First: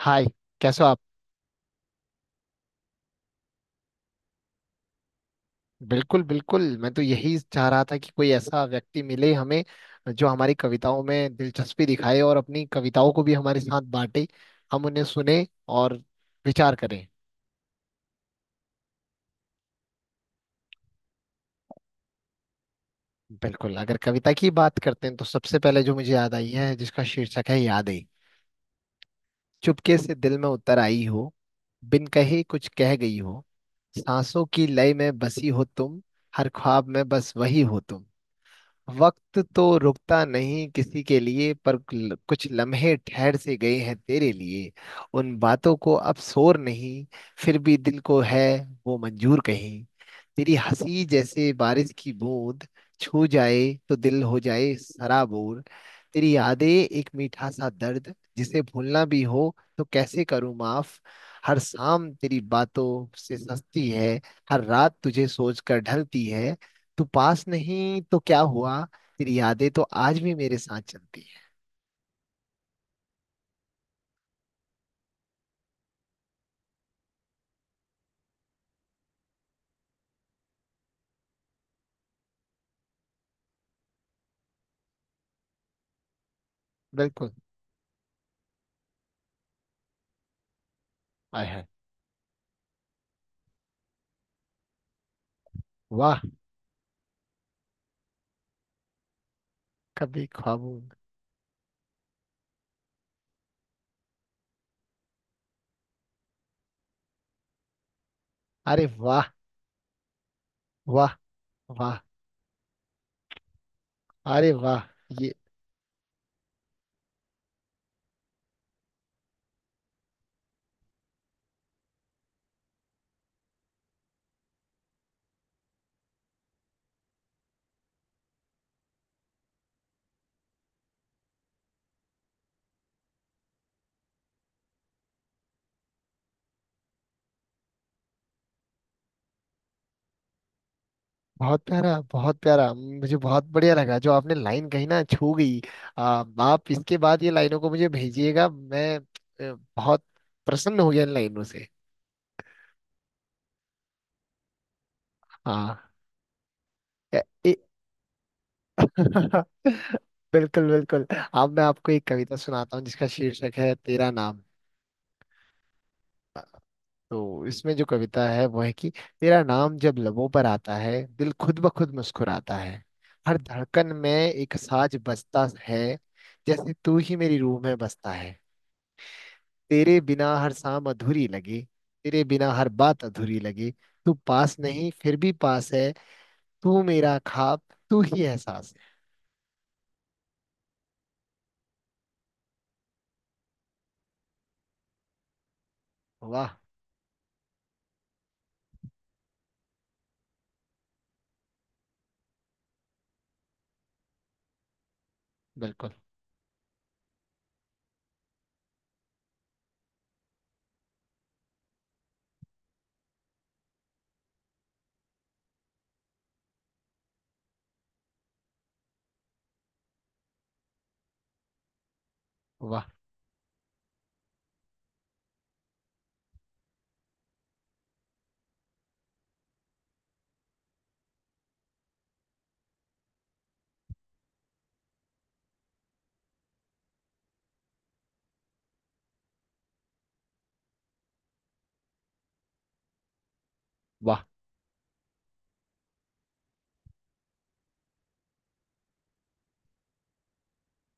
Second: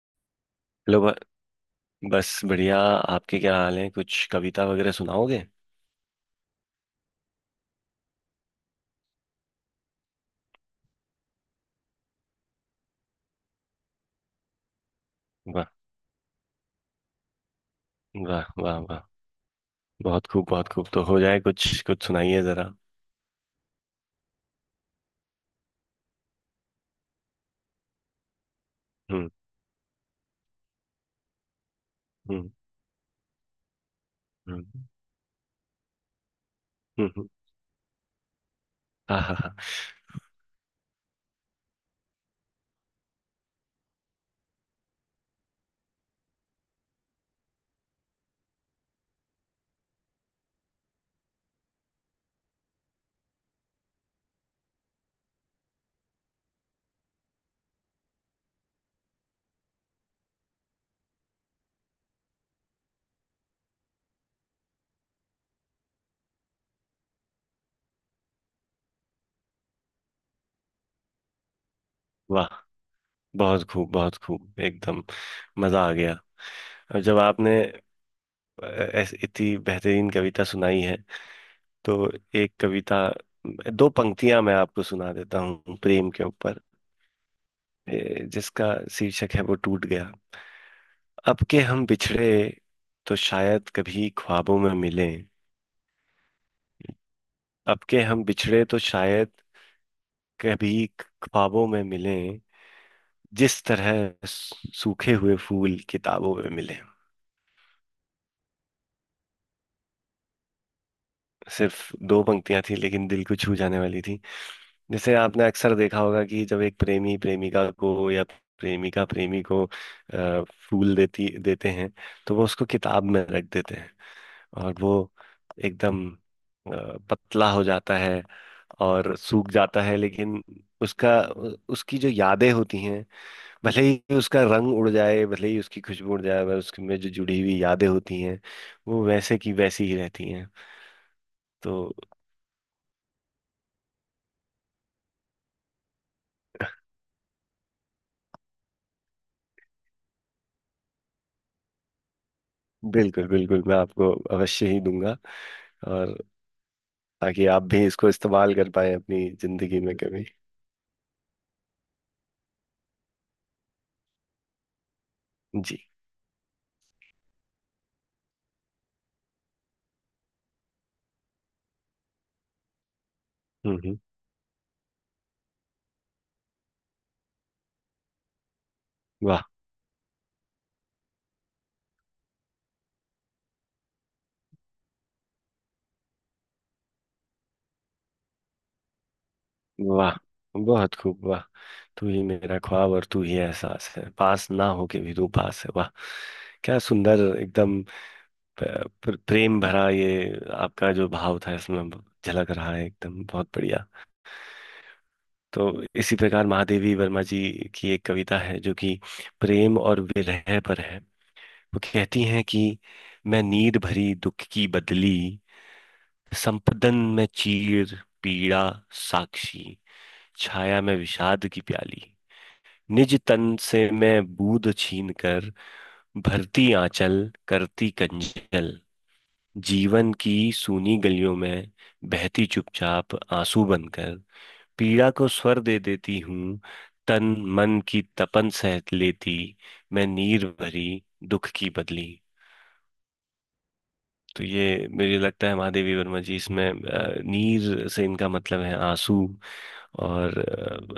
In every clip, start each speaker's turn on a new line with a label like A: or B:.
A: हाय। कैसे हो आप।
B: हेलो बस बढ़िया। आपके क्या हाल है? कुछ कविता वगैरह सुनाओगे?
A: बिल्कुल बिल्कुल, मैं तो यही चाह रहा था कि कोई ऐसा व्यक्ति मिले हमें जो हमारी कविताओं में दिलचस्पी दिखाए और अपनी कविताओं को भी हमारे साथ बांटे। हम उन्हें सुने
B: वाह
A: और विचार करें।
B: वाह वाह वाह। बहुत खूब बहुत खूब। तो हो जाए, कुछ कुछ सुनाइए जरा।
A: बिल्कुल, अगर कविता की बात करते हैं तो सबसे पहले जो मुझे याद आई है जिसका शीर्षक है यादें।
B: हम्म।
A: चुपके से दिल में उतर आई हो, बिन कहे
B: हम्म।
A: कुछ कह गई हो। सांसों की
B: हम्म।
A: लय में बसी हो तुम, हर ख्वाब में
B: हम्म।
A: बस वही हो तुम।
B: हाँ हाँ
A: वक्त
B: हाँ।
A: तो रुकता नहीं किसी के लिए, पर कुछ लम्हे ठहर से गए हैं तेरे लिए। उन बातों को अब शोर नहीं, फिर भी दिल को है वो मंजूर कहीं। तेरी हंसी जैसे बारिश की बूंद, छू जाए तो दिल हो जाए सराबोर। तेरी यादें एक मीठा सा दर्द, जिसे भूलना भी हो तो कैसे करूं माफ। हर शाम तेरी बातों से सस्ती है, हर रात तुझे सोच कर ढलती है। तू पास नहीं तो क्या हुआ, तेरी यादें तो आज भी मेरे साथ चलती है।
B: वाह। बहुत खूब एकदम। मजा आ गया। और जब आपने इतनी बेहतरीन कविता सुनाई है, तो एक कविता, दो पंक्तियां मैं आपको सुना देता हूँ प्रेम के ऊपर।
A: बिल्कुल।
B: जिसका शीर्षक है वो टूट गया। अब
A: आय
B: के
A: हाय।
B: हम बिछड़े तो शायद कभी ख्वाबों में मिलें।
A: वाह।
B: अब के हम बिछड़े तो शायद
A: कभी ख्वाबों
B: कभी
A: में-
B: ख्वाबों में मिलें, जिस तरह सूखे हुए फूल किताबों में मिले।
A: अरे वाह। वाह।
B: सिर्फ
A: वाह
B: दो पंक्तियां थी लेकिन दिल को छू जाने वाली थी।
A: अरे वाह।
B: जैसे
A: ये
B: आपने अक्सर देखा होगा कि जब एक प्रेमी प्रेमिका को या प्रेमिका प्रेमी को फूल देती देते हैं, तो वो उसको किताब में रख देते हैं। और वो एकदम पतला हो जाता है और सूख जाता है। लेकिन उसका उसकी जो यादें होती हैं, भले ही उसका रंग उड़ जाए, भले ही उसकी खुशबू उड़ जाए, पर उसके में जो जुड़ी हुई यादें होती हैं वो वैसे की वैसी ही रहती हैं।
A: बहुत
B: तो
A: प्यारा, बहुत प्यारा, मुझे बहुत बढ़िया लगा जो आपने लाइन कही, ना छू गई। आ, आप इसके बाद ये लाइनों को मुझे भेजिएगा। मैं बहुत प्रसन्न हो गया इन लाइनों से।
B: बिल्कुल बिल्कुल, मैं आपको अवश्य ही दूंगा।
A: हाँ।
B: और
A: ए,
B: ताकि
A: ए,
B: आप भी इसको इस्तेमाल कर पाए अपनी जिंदगी में कभी।
A: बिल्कुल बिल्कुल। अब मैं आपको एक कविता सुनाता हूँ जिसका शीर्षक है तेरा नाम।
B: जी।
A: तो इसमें जो कविता है वो है कि तेरा नाम जब लबों पर आता है, दिल खुद ब खुद मुस्कुराता है। हर
B: हम्म।
A: धड़कन
B: हम्म।
A: में एक साज बजता है, जैसे तू ही मेरी रूह में बसता है।
B: वाह।
A: तेरे बिना हर शाम अधूरी लगी, तेरे बिना हर बात अधूरी लगी। तू पास नहीं फिर भी पास है। तू मेरा ख्वाब, तू ही एहसास
B: वाह बहुत खूब वाह। तू ही मेरा ख्वाब और तू ही एहसास है, पास ना होके भी तू पास है। वाह।
A: है। वाह।
B: क्या सुंदर एकदम प्रेम भरा ये आपका जो भाव था, इसमें झलक रहा है एकदम। बहुत बढ़िया। तो
A: बिल्कुल।
B: इसी प्रकार महादेवी वर्मा जी की एक कविता है जो कि प्रेम और विरह पर है। वो कहती हैं कि मैं नीर भरी दुख की बदली, संपदन में चीर, पीड़ा साक्षी, छाया में विषाद की प्याली,
A: वाह
B: निज तन से मैं बूंद छीन कर भरती आंचल, करती कंजल, जीवन की सूनी गलियों में बहती चुपचाप आंसू बनकर, पीड़ा को स्वर दे देती हूँ, तन मन की तपन सह लेती, मैं नीर भरी दुख की बदली।
A: वाह
B: तो ये मुझे लगता है, महादेवी वर्मा जी इसमें नीर से इनका मतलब है आंसू। और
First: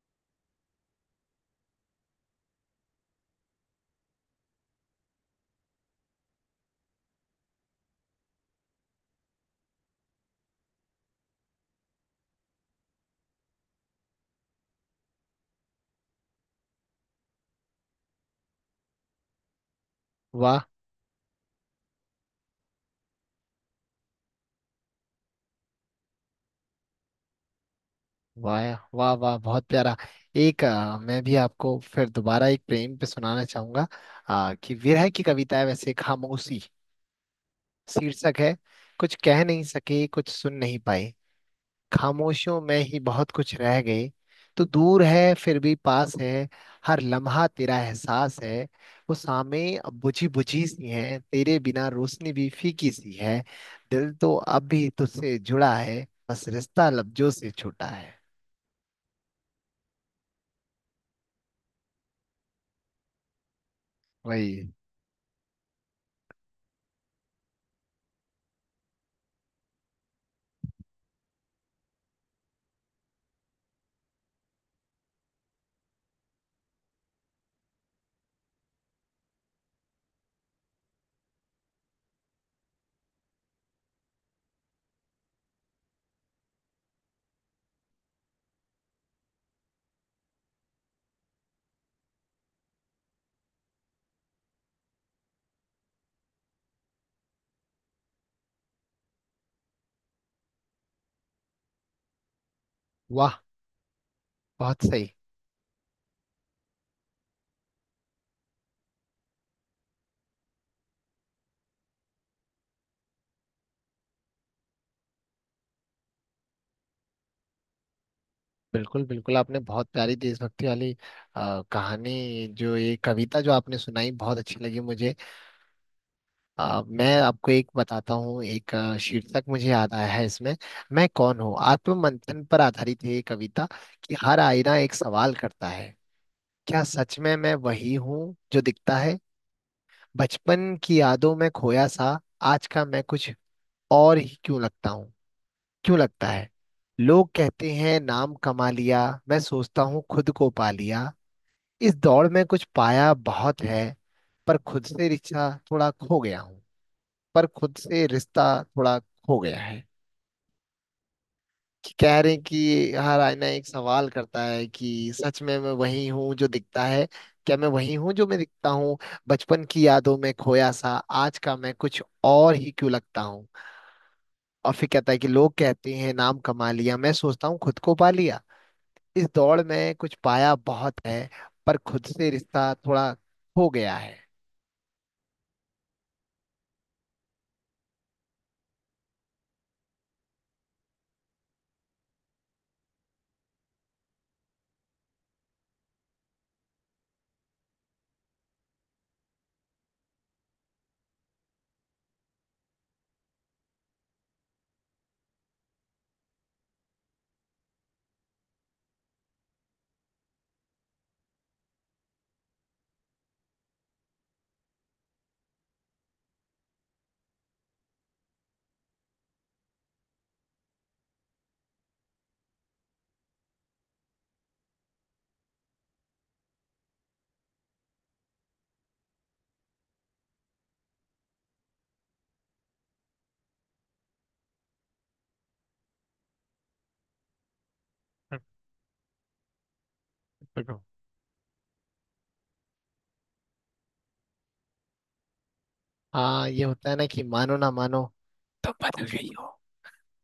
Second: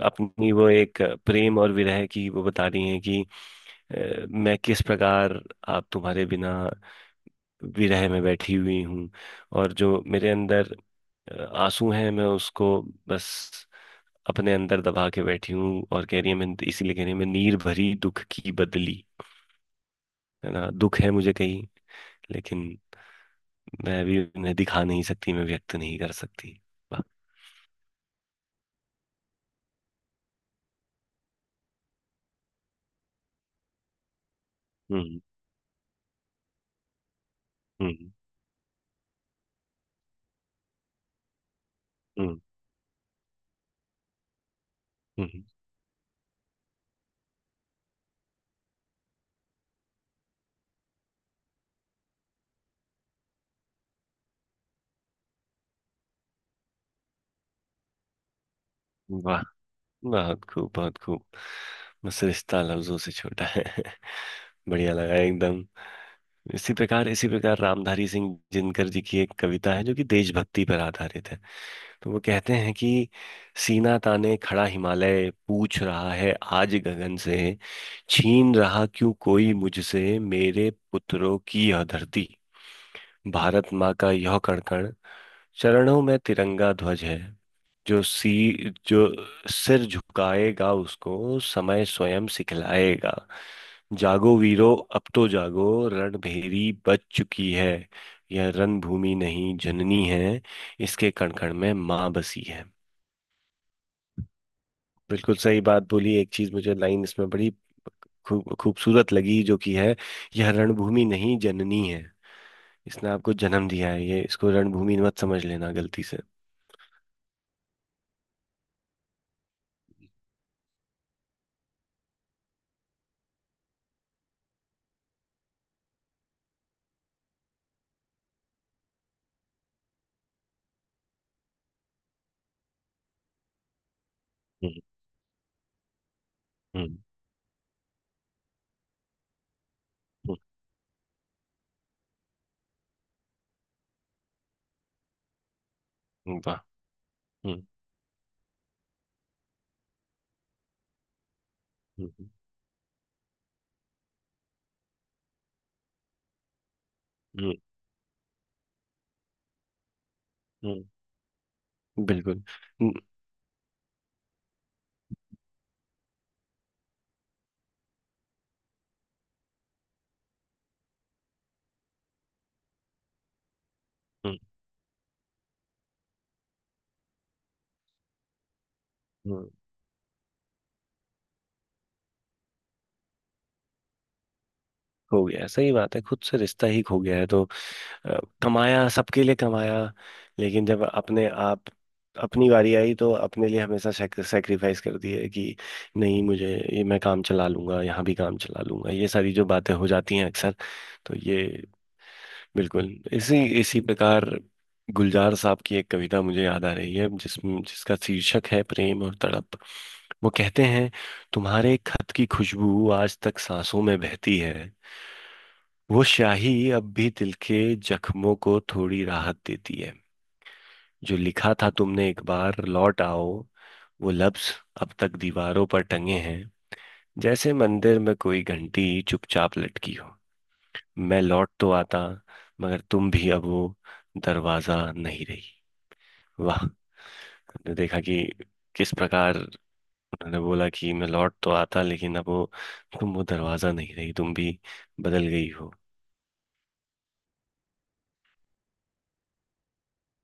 B: अपनी वो एक प्रेम और विरह की वो बता रही हैं कि मैं किस प्रकार, आप तुम्हारे बिना विरह में बैठी हुई हूँ। और जो मेरे अंदर आंसू हैं मैं उसको बस अपने अंदर दबा के बैठी हूँ, और कह रही है मैं, इसीलिए कह रही है मैं नीर भरी दुख की बदली। है
A: वाह।
B: ना? दुख है मुझे कहीं, लेकिन मैं अभी उन्हें दिखा नहीं सकती, मैं व्यक्त नहीं कर सकती। वाह।
A: वाह वाह वाह। बहुत प्यारा। एक मैं भी आपको फिर दोबारा एक प्रेम पे सुनाना चाहूंगा। कि विरह
B: हम्म।
A: की कविता है वैसे। खामोशी
B: हम्म।
A: शीर्षक है। कुछ कह नहीं सके, कुछ सुन नहीं पाए,
B: हम्म।
A: खामोशियों में ही बहुत कुछ रह गई। तो दूर है
B: हम्म।
A: फिर भी पास है, हर लम्हा तेरा एहसास है। वो सामे अब बुझी बुझी सी है, तेरे बिना रोशनी भी फीकी सी है। दिल तो अब भी तुझसे जुड़ा है, बस रिश्ता लफ्जों से छूटा है।
B: वाह बहुत खूब बहुत खूब। बस रिश्ता लफ्जों से छोटा है।
A: वही।
B: बढ़िया लगा एकदम। इसी प्रकार, इसी प्रकार, रामधारी सिंह दिनकर जी की एक कविता है जो कि देशभक्ति पर आधारित है। तो वो कहते हैं कि सीना ताने खड़ा हिमालय पूछ रहा है आज गगन से, छीन रहा क्यों कोई मुझसे मेरे पुत्रों की यह धरती। भारत माँ का यह कण कण, चरणों में तिरंगा ध्वज है। जो सी जो सिर झुकाएगा उसको समय स्वयं सिखलाएगा। जागो वीरो, अब तो जागो। रणभेरी बज चुकी है। यह रणभूमि नहीं जननी है। इसके कण कण में माँ बसी है।
A: वाह। बहुत सही।
B: बिल्कुल सही बात बोली। एक चीज मुझे, लाइन इसमें बड़ी खूब खूबसूरत लगी जो कि है, यह रणभूमि नहीं जननी है। इसने आपको जन्म दिया है, ये इसको रणभूमि मत समझ लेना गलती से।
A: बिल्कुल बिल्कुल, आपने बहुत प्यारी देशभक्ति वाली कहानी, जो ये कविता जो आपने सुनाई, बहुत अच्छी लगी मुझे। मैं आपको एक बताता हूँ। एक शीर्षक मुझे याद आया है इसमें, मैं कौन हूँ। आत्ममंथन पर आधारित है ये कविता। कि हर आईना
B: हम्म।
A: एक सवाल करता है, क्या
B: हम्म।
A: सच में मैं वही हूँ जो दिखता है। बचपन की यादों में खोया सा, आज का मैं कुछ और ही क्यों लगता हूँ। क्यों लगता
B: हम्म।
A: है
B: वाह।
A: लोग
B: हम्म।
A: कहते हैं नाम कमा लिया, मैं सोचता हूँ खुद को पा लिया। इस
B: हम्म।
A: दौड़ में कुछ पाया बहुत है, पर खुद से रिश्ता थोड़ा खो गया हूँ। पर
B: हम्म।
A: खुद से रिश्ता थोड़ा खो गया है।
B: हम्म।
A: कि कह रहे
B: बिल्कुल।
A: हैं
B: न-
A: कि हर आईना एक सवाल करता है कि सच में मैं वही हूँ जो दिखता है। क्या मैं वही हूँ जो मैं दिखता हूँ। बचपन की यादों में खोया सा, आज का मैं कुछ और ही क्यों लगता हूँ।
B: हम्म।
A: और फिर कहता है कि लोग कहते हैं नाम कमा लिया, मैं सोचता हूँ खुद को पा लिया। इस
B: हम्म।
A: दौड़ में कुछ पाया बहुत है, पर खुद से रिश्ता थोड़ा खो गया है।
B: खो गया, सही बात है। खुद से रिश्ता ही खो गया है, तो अ, कमाया, सबके लिए कमाया। लेकिन जब अपने आप, अपनी बारी आई तो अपने लिए हमेशा सेक्रीफाइस कर दिए कि नहीं मुझे, ये मैं काम चला लूंगा, यहाँ भी काम चला लूंगा, ये सारी जो बातें हो जाती हैं अक्सर। तो ये, बिल्कुल। इसी इसी प्रकार गुलजार साहब की एक कविता मुझे याद आ रही है, जिसका शीर्षक है प्रेम और तड़प। वो कहते हैं, तुम्हारे खत की खुशबू आज तक सांसों में बहती है, वो स्याही अब भी दिल के जख्मों को थोड़ी राहत देती है, जो लिखा था तुमने, एक बार लौट आओ, वो लफ्ज अब तक दीवारों पर टंगे हैं, जैसे मंदिर में कोई घंटी चुपचाप लटकी हो, मैं लौट तो आता, मगर तुम भी अब वो दरवाजा नहीं रही। वाह। हमने देखा कि किस प्रकार उन्होंने बोला
A: देखो।
B: कि मैं लौट तो आता, लेकिन अब वो, तुम वो दरवाजा नहीं रही, तुम भी बदल गई हो।
A: हाँ, ये होता है ना, कि मानो ना मानो, तुम बदल गई हो।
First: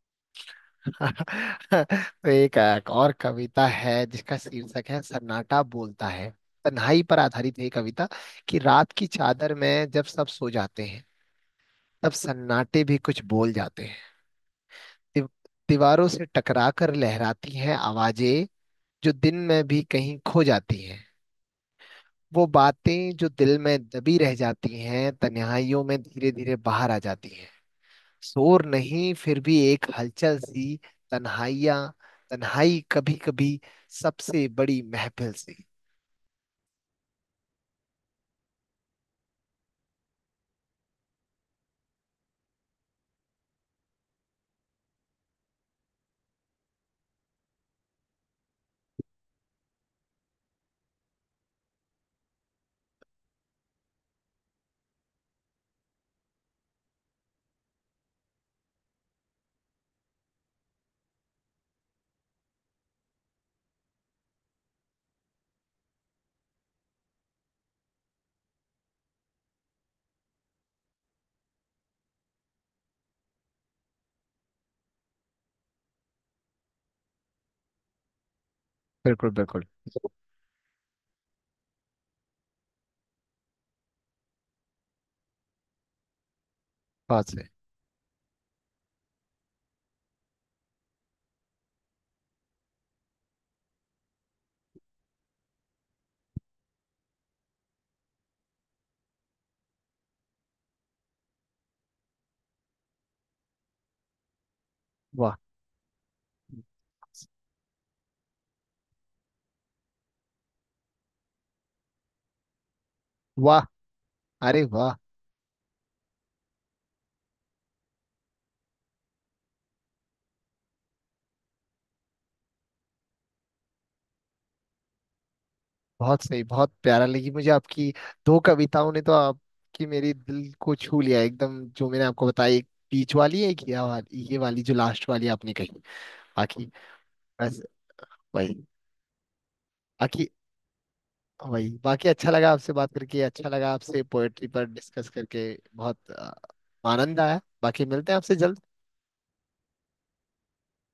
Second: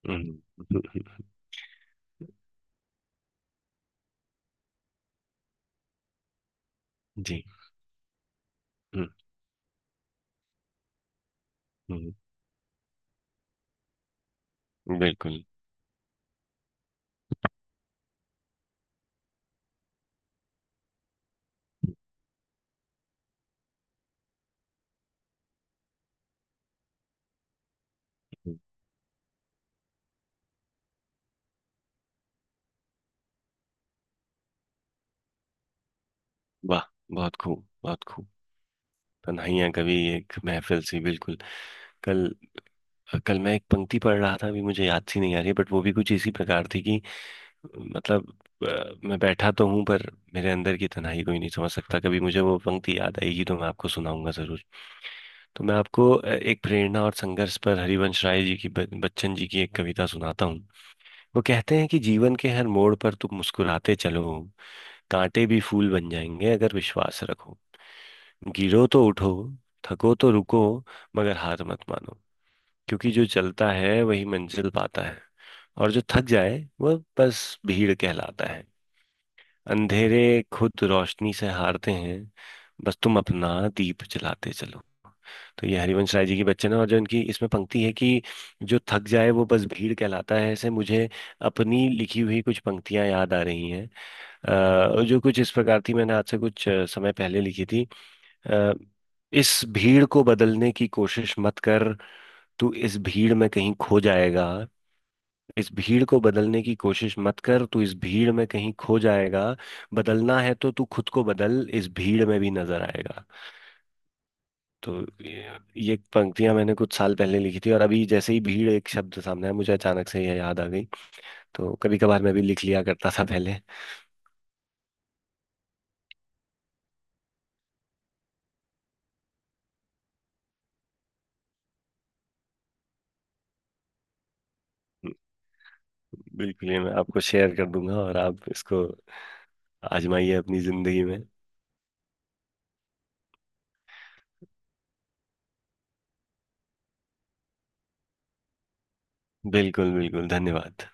B: हम्म।
A: तो एक और कविता है जिसका शीर्षक है सन्नाटा बोलता है। तन्हाई पर
B: जी।
A: आधारित है ये कविता। कि रात की
B: हम्म।
A: चादर में जब सब सो जाते हैं,
B: हम्म।
A: तब सन्नाटे भी कुछ बोल जाते हैं। दीव-
B: बिल्कुल।
A: दीवारों से टकरा कर लहराती हैं आवाजें, जो दिन में भी कहीं खो जाती हैं। वो बातें जो दिल में दबी रह जाती हैं, तन्हाइयों में धीरे धीरे बाहर आ जाती हैं।
B: हम्म।
A: शोर नहीं, फिर भी एक हलचल सी। तन्हाइयाँ, तन्हाई कभी कभी सबसे बड़ी महफिल सी।
B: वाह बहुत खूब बहुत खूब। तन्हाइयां कभी एक महफिल सी, बिल्कुल। कल कल मैं एक पंक्ति पढ़ रहा था, अभी मुझे याद सी नहीं आ रही, बट वो भी कुछ इसी प्रकार थी कि मतलब मैं बैठा तो हूँ पर मेरे अंदर की तन्हाई कोई नहीं समझ सकता। कभी मुझे वो पंक्ति याद आएगी तो मैं आपको सुनाऊंगा जरूर। तो मैं आपको एक प्रेरणा और संघर्ष पर, हरिवंश राय जी की बच्चन जी की एक कविता सुनाता हूँ। वो कहते हैं कि जीवन के हर मोड़ पर तुम मुस्कुराते चलो, कांटे भी फूल बन जाएंगे अगर विश्वास रखो। गिरो तो उठो, थको तो रुको, मगर हार मत मानो। क्योंकि जो चलता है वही मंजिल पाता है, और जो थक जाए वह बस भीड़ कहलाता है।
A: बिल्कुल बिल्कुल।
B: अंधेरे खुद रोशनी से हारते हैं, बस तुम अपना दीप जलाते चलो। तो ये हरिवंश राय जी की बच्चन है, और जो इनकी
A: बात
B: इसमें
A: से।
B: पंक्ति है कि जो थक जाए वो बस भीड़ कहलाता है, ऐसे मुझे अपनी लिखी हुई कुछ पंक्तियां याद आ रही हैं। जो कुछ इस प्रकार थी, मैंने आज से कुछ समय पहले लिखी थी। अ, इस भीड़ को बदलने की कोशिश मत कर, तू इस भीड़ में कहीं खो जाएगा।
A: वाह
B: इस भीड़ को बदलने की कोशिश मत कर, तू इस भीड़ में कहीं खो जाएगा। बदलना है तो तू खुद को बदल, इस भीड़ में भी नजर आएगा।
A: वाह। अरे वाह।
B: तो ये ये पंक्तियां मैंने कुछ साल पहले लिखी थी, और अभी जैसे ही भीड़ एक शब्द सामने आया मुझे अचानक से यह याद आ गई। तो कभी कभार मैं भी लिख लिया करता था पहले।
A: बहुत सही, बहुत प्यारा लगी मुझे आपकी। दो कविताओं ने तो आपकी मेरी दिल को छू लिया एकदम, जो मैंने आपको बताई एक बीच वाली है कि, ये वाली, ये वाली जो लास्ट वाली आपने कही। बाकी
B: बिल्कुल, ये मैं आपको शेयर
A: बस।
B: कर दूंगा और आप
A: वही।
B: इसको
A: बाकी
B: आजमाइए अपनी जिंदगी में।
A: वही। बाकी अच्छा लगा आपसे बात करके, अच्छा लगा आपसे पोएट्री पर डिस्कस करके। बहुत आनंद आया। बाकी मिलते हैं आपसे जल्द।
B: बिल्कुल बिल्कुल धन्यवाद।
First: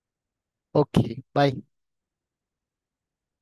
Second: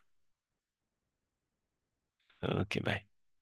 A: Okay bye.
B: Okay bye.